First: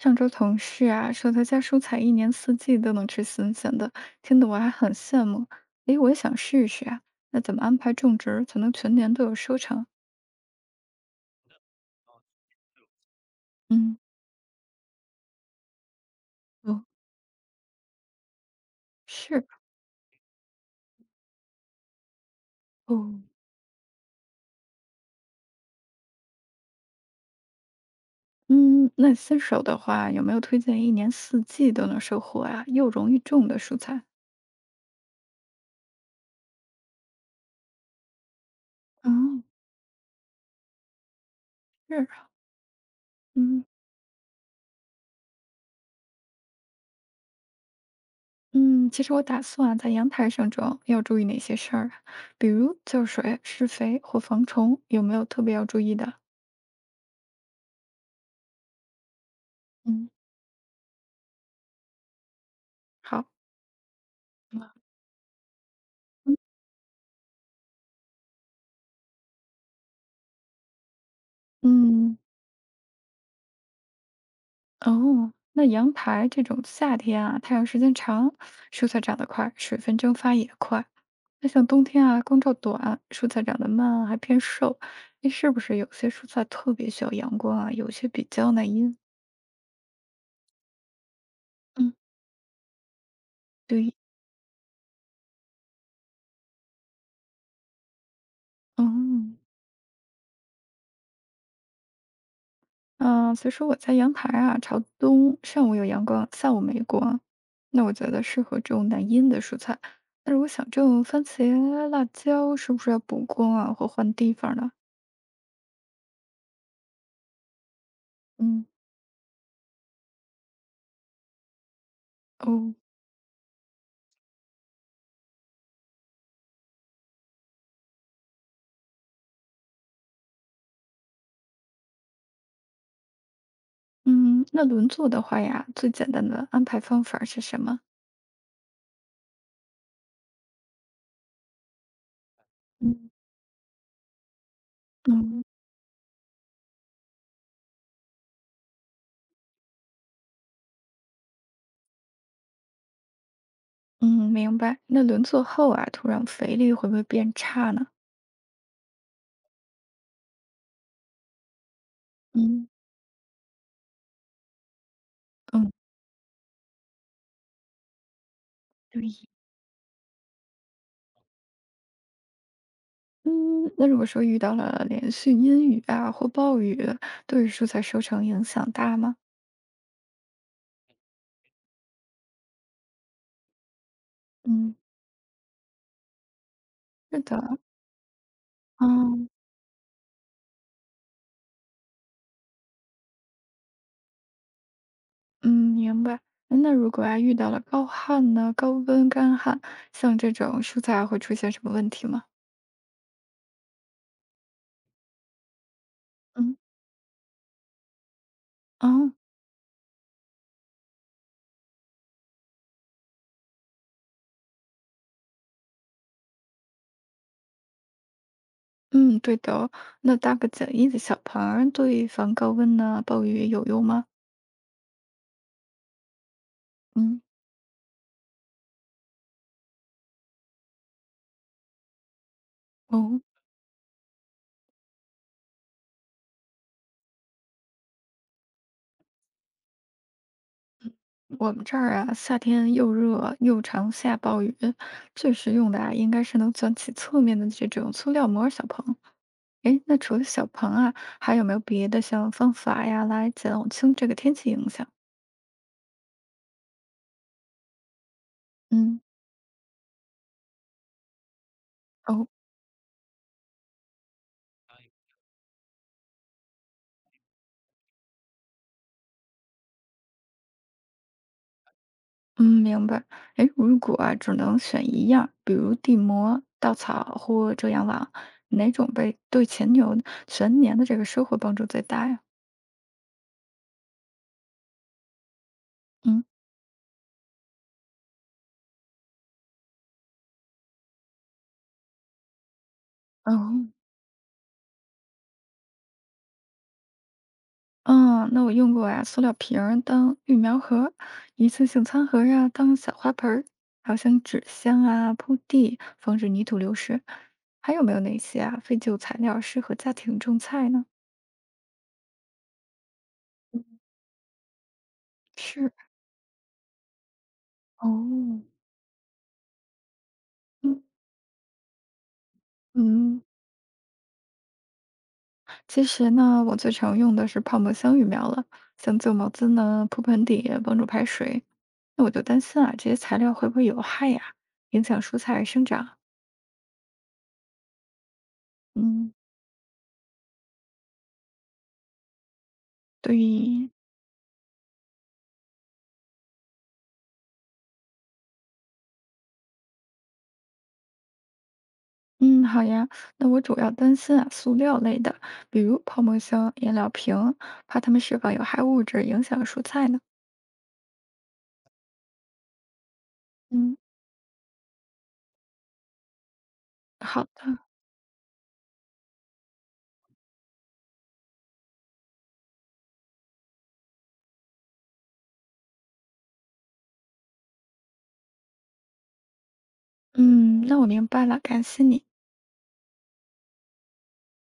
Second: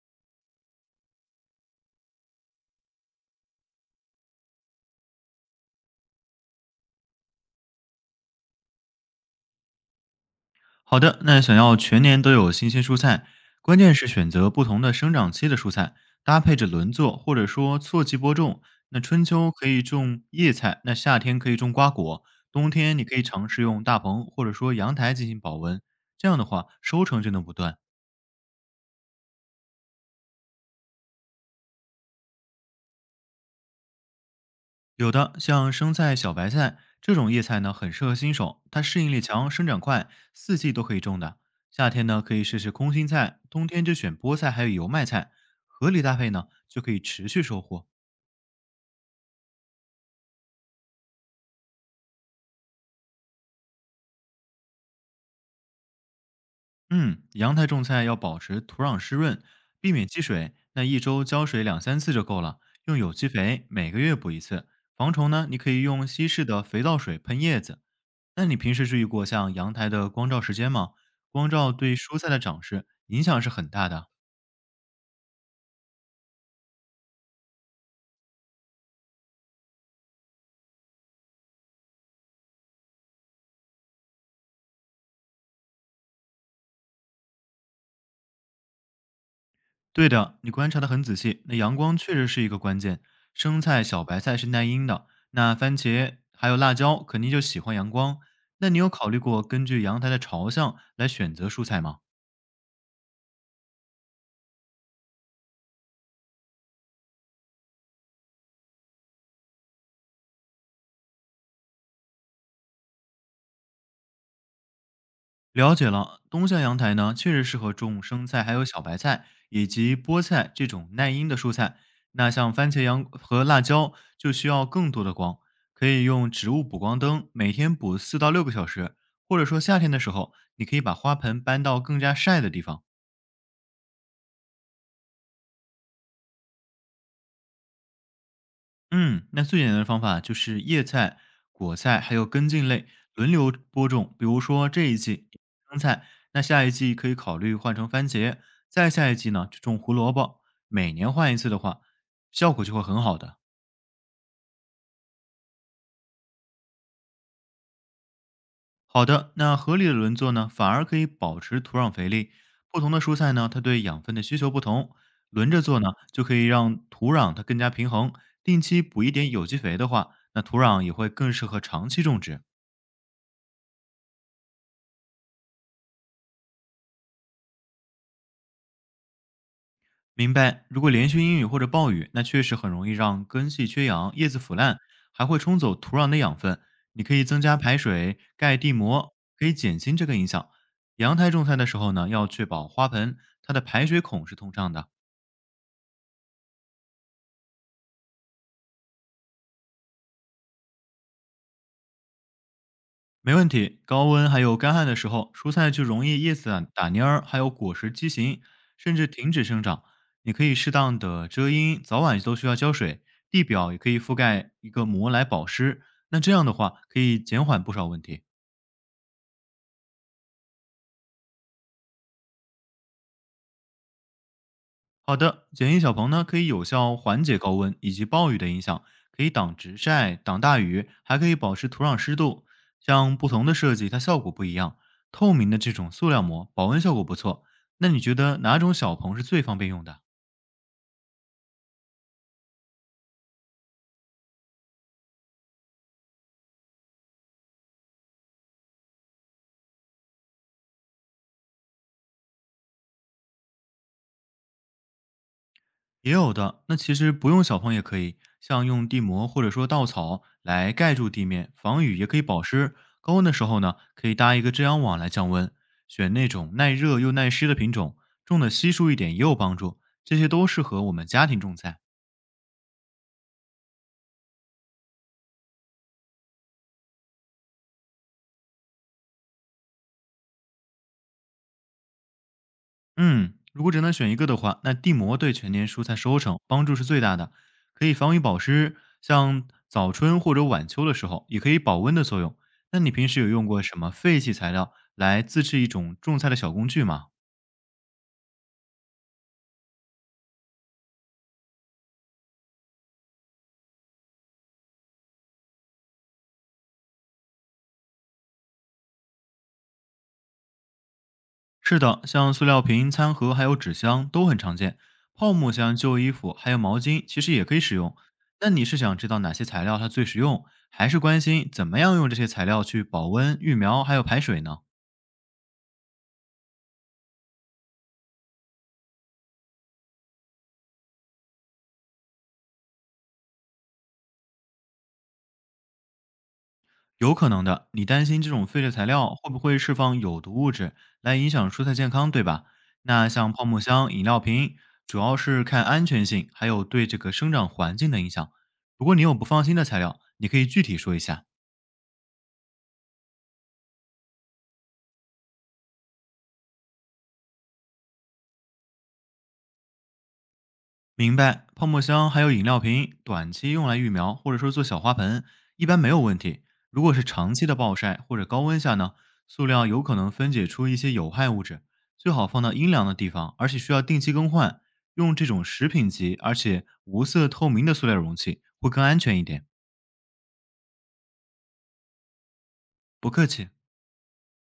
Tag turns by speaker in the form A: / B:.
A: 上周同事啊说他家蔬菜一年四季都能吃新鲜的，听得我还很羡慕。诶，我也想试试啊，那怎么安排种植才能全年都有收成？
B: 好的，那想要全年都有新鲜蔬菜，关键
A: 嗯，
B: 是选择不同的生长期的蔬菜，搭配着
A: 哦，
B: 轮作或者说错季播种。那春
A: 是
B: 秋可以种叶菜，那夏天可以种瓜果，冬天你可
A: 哦，
B: 以尝试用大棚或者说阳台进行保温，这样的话收成就能不断。
A: 嗯，那新手的话有没有推荐一年四季都能收获啊又容易种的蔬菜？
B: 有的像生菜、小白菜这种叶菜呢，很适合新手，它适
A: 哦，
B: 应力强，生长快，四季都可以种的。夏天
A: 是，
B: 呢，可以试试空心菜，
A: 嗯
B: 冬天就选菠菜还有油麦菜，合理搭配呢，就可以持续收获。
A: 嗯，其实我打算啊在阳台上种，要注意哪些事儿啊？比如浇水、施肥或防虫，有没有特别要注意的？
B: 嗯，阳台种菜要保持土壤湿润，避免
A: 嗯，
B: 积水，那一周浇水2-3次就够了。用有
A: 好，
B: 机肥每个月补一
A: 嗯。
B: 次，防虫呢，你可以用稀释的肥皂水喷叶子，那你平时注意过像阳台的光照时间吗？光照对
A: 嗯，
B: 蔬菜的长势影响是很大的。
A: 哦，那阳台这种夏天啊，太阳时间长，蔬菜长得快，水分蒸发也快。那像冬天啊，光照短，蔬菜长得慢，还偏瘦。那是不是有些蔬菜特别需要阳光啊？有些比较耐阴？
B: 对的，你观察的很仔细。那阳
A: 嗯，
B: 光确实是一个关键。生菜、
A: 对，
B: 小白菜是耐阴的，那番茄还有辣椒肯定就喜欢阳光。那你有考虑
A: 嗯
B: 过根据阳台的朝向来选择蔬菜吗？
A: 啊。所以说我在阳台啊，朝东，上午有阳光，下午没光。那我觉得适合种耐阴的蔬菜。那如果想种番茄、辣椒，是不是要补光啊，或换地方呢？
B: 了解了，东向阳台呢，确实适合种生菜，还
A: 嗯。
B: 有小白菜以及菠菜这种耐阴的蔬菜。那像番
A: 哦，
B: 茄、洋和辣椒就需要更多的光，可以用植物补光灯，每天补4到6个小时。或者说夏天的时候，你可以把花盆搬到更加晒的地方，
A: 嗯，那轮作的话呀，最简单的安排方法是什么？
B: 嗯，那最简单的方法就是叶菜、果菜还有根茎类
A: 嗯，
B: 轮流播种。比如说这一季
A: 嗯
B: 生菜，那下一季可以考虑换成番茄，再下一季呢就种胡萝卜。每年换一次的话，效果就会很好的。
A: 嗯，明白。那轮作后啊，土壤肥力会不会变差呢？
B: 好的，那合理的轮作呢，反而可以保持土壤肥力。
A: 嗯，
B: 不同的蔬菜呢，它对养分的需求不同，轮着
A: 嗯
B: 做呢，就可以让土壤它更加平衡。定期补
A: 对，
B: 一点有机肥的话，那土壤也会更适合长期种植。
A: 嗯，那如果说遇到了连续阴雨啊或暴雨，对于蔬菜收成影响大吗？
B: 明白。如果连续阴雨或者暴雨，那确实很容易让根系缺氧、叶子腐
A: 嗯
B: 烂，还会冲走土壤的养分。你可
A: 是
B: 以增加
A: 的，
B: 排水、盖地膜，
A: 嗯
B: 可以减轻这个影响。阳台种菜的时候呢，要确保花盆它的排水孔是通畅的，
A: 嗯，明白。那如果啊遇到了高旱呢、高温干旱，像这种蔬菜会出现什么问题吗？
B: 没问题。高温还有干旱的时候，蔬菜就容易叶子
A: 嗯。
B: 打蔫儿，还有果实畸形，甚至
A: 嗯。
B: 停止生长。你可以适当的遮阴，早晚都需要浇水。地表也可以覆盖一个膜来保湿，那这样的话可以减缓不少问题。
A: 嗯，对的哦。那搭个简易的小棚儿对防高温呐、暴雨有用吗？
B: 好的，简易小棚呢可以有效
A: 嗯，
B: 缓解高温以及暴雨的影响，可以挡直晒、挡大雨，还可以保持土壤湿度。像
A: 哦，
B: 不同的设计，它效果不一样。透明的这种塑料膜保温效果不错。那你觉得哪种小棚是最方便用的？
A: 我们这儿啊，夏天又热又常下暴雨，最实用的啊，应该是能卷起侧面的这种塑料膜小棚。诶，那除了小棚啊，还有没有别的像方法呀，来减轻这个天气影响？
B: 也有的，那其实不用小棚也可以，像用
A: 嗯，
B: 地膜或者说稻草来盖住地面，防雨也可以
A: 哦。
B: 保湿。高温的时候呢，可以搭一个遮阳网来降温，选那种耐热又耐湿的品种，种的稀疏一点也有帮助。这些都适合我们家庭种菜。
A: 嗯，明白。哎，如果啊，只能选一样，比如地膜、稻草或遮阳网，哪种被对前牛全年的这个收获帮助最大呀？
B: 嗯，如果只能选一个的话，那地膜对全年蔬菜收
A: 嗯
B: 成帮助是最大的，可以防雨保湿，像早春或者晚秋的时候，也可以保温的作用。那你平时有用过
A: 哦，
B: 什么废弃材料来自制一种种菜的小工具吗？
A: 嗯，那我用过呀，塑料瓶儿当育苗盒，一次性餐盒呀当小花盆儿，还有像纸箱啊铺地，防止泥土流失。还有没有哪些啊废旧材料适合家庭种菜呢？
B: 是的，像塑料瓶、餐盒还有纸箱都很常见，泡沫
A: 是
B: 箱、旧衣服还有毛巾其实也可以使
A: 哦。
B: 用。那你是想知道哪些材料它最实用，
A: 嗯
B: 还是关心怎么样用这些材料去保
A: 嗯。
B: 温、育苗还有排水呢？
A: 其实呢，我最常用的是泡沫箱育苗了，像旧毛巾呢铺盆底帮助排水。那我就担心啊，这些材料会不会有害呀、影响蔬菜生长？
B: 有可能的，你担心这种废料材
A: 嗯，
B: 料会不会释放有毒物质来影响蔬菜健康，对吧？那
A: 对
B: 像泡沫
A: 于，
B: 箱、饮料瓶，主要是看安全性，还有对这个生长环境的影响。如果你有不放心的材料，你可以具体说一下。
A: 嗯，好呀。那我主要担心啊，塑料类的，比如泡沫箱、饮料瓶，怕它们释放有害物质影响蔬菜呢。
B: 明白，泡沫箱还有饮料瓶，短期用
A: 嗯，
B: 来育苗或者说做小花盆，一般没有问题。如果是
A: 好
B: 长期的
A: 的，
B: 暴晒或者高温下呢，塑料有可能分解出一些有害物质，最好放到阴凉的地方，而且需要定期更换。用这种食品级而且无色透明的塑料容器会更安全一点。
A: 嗯，那我明白了，感谢你。
B: 不客气。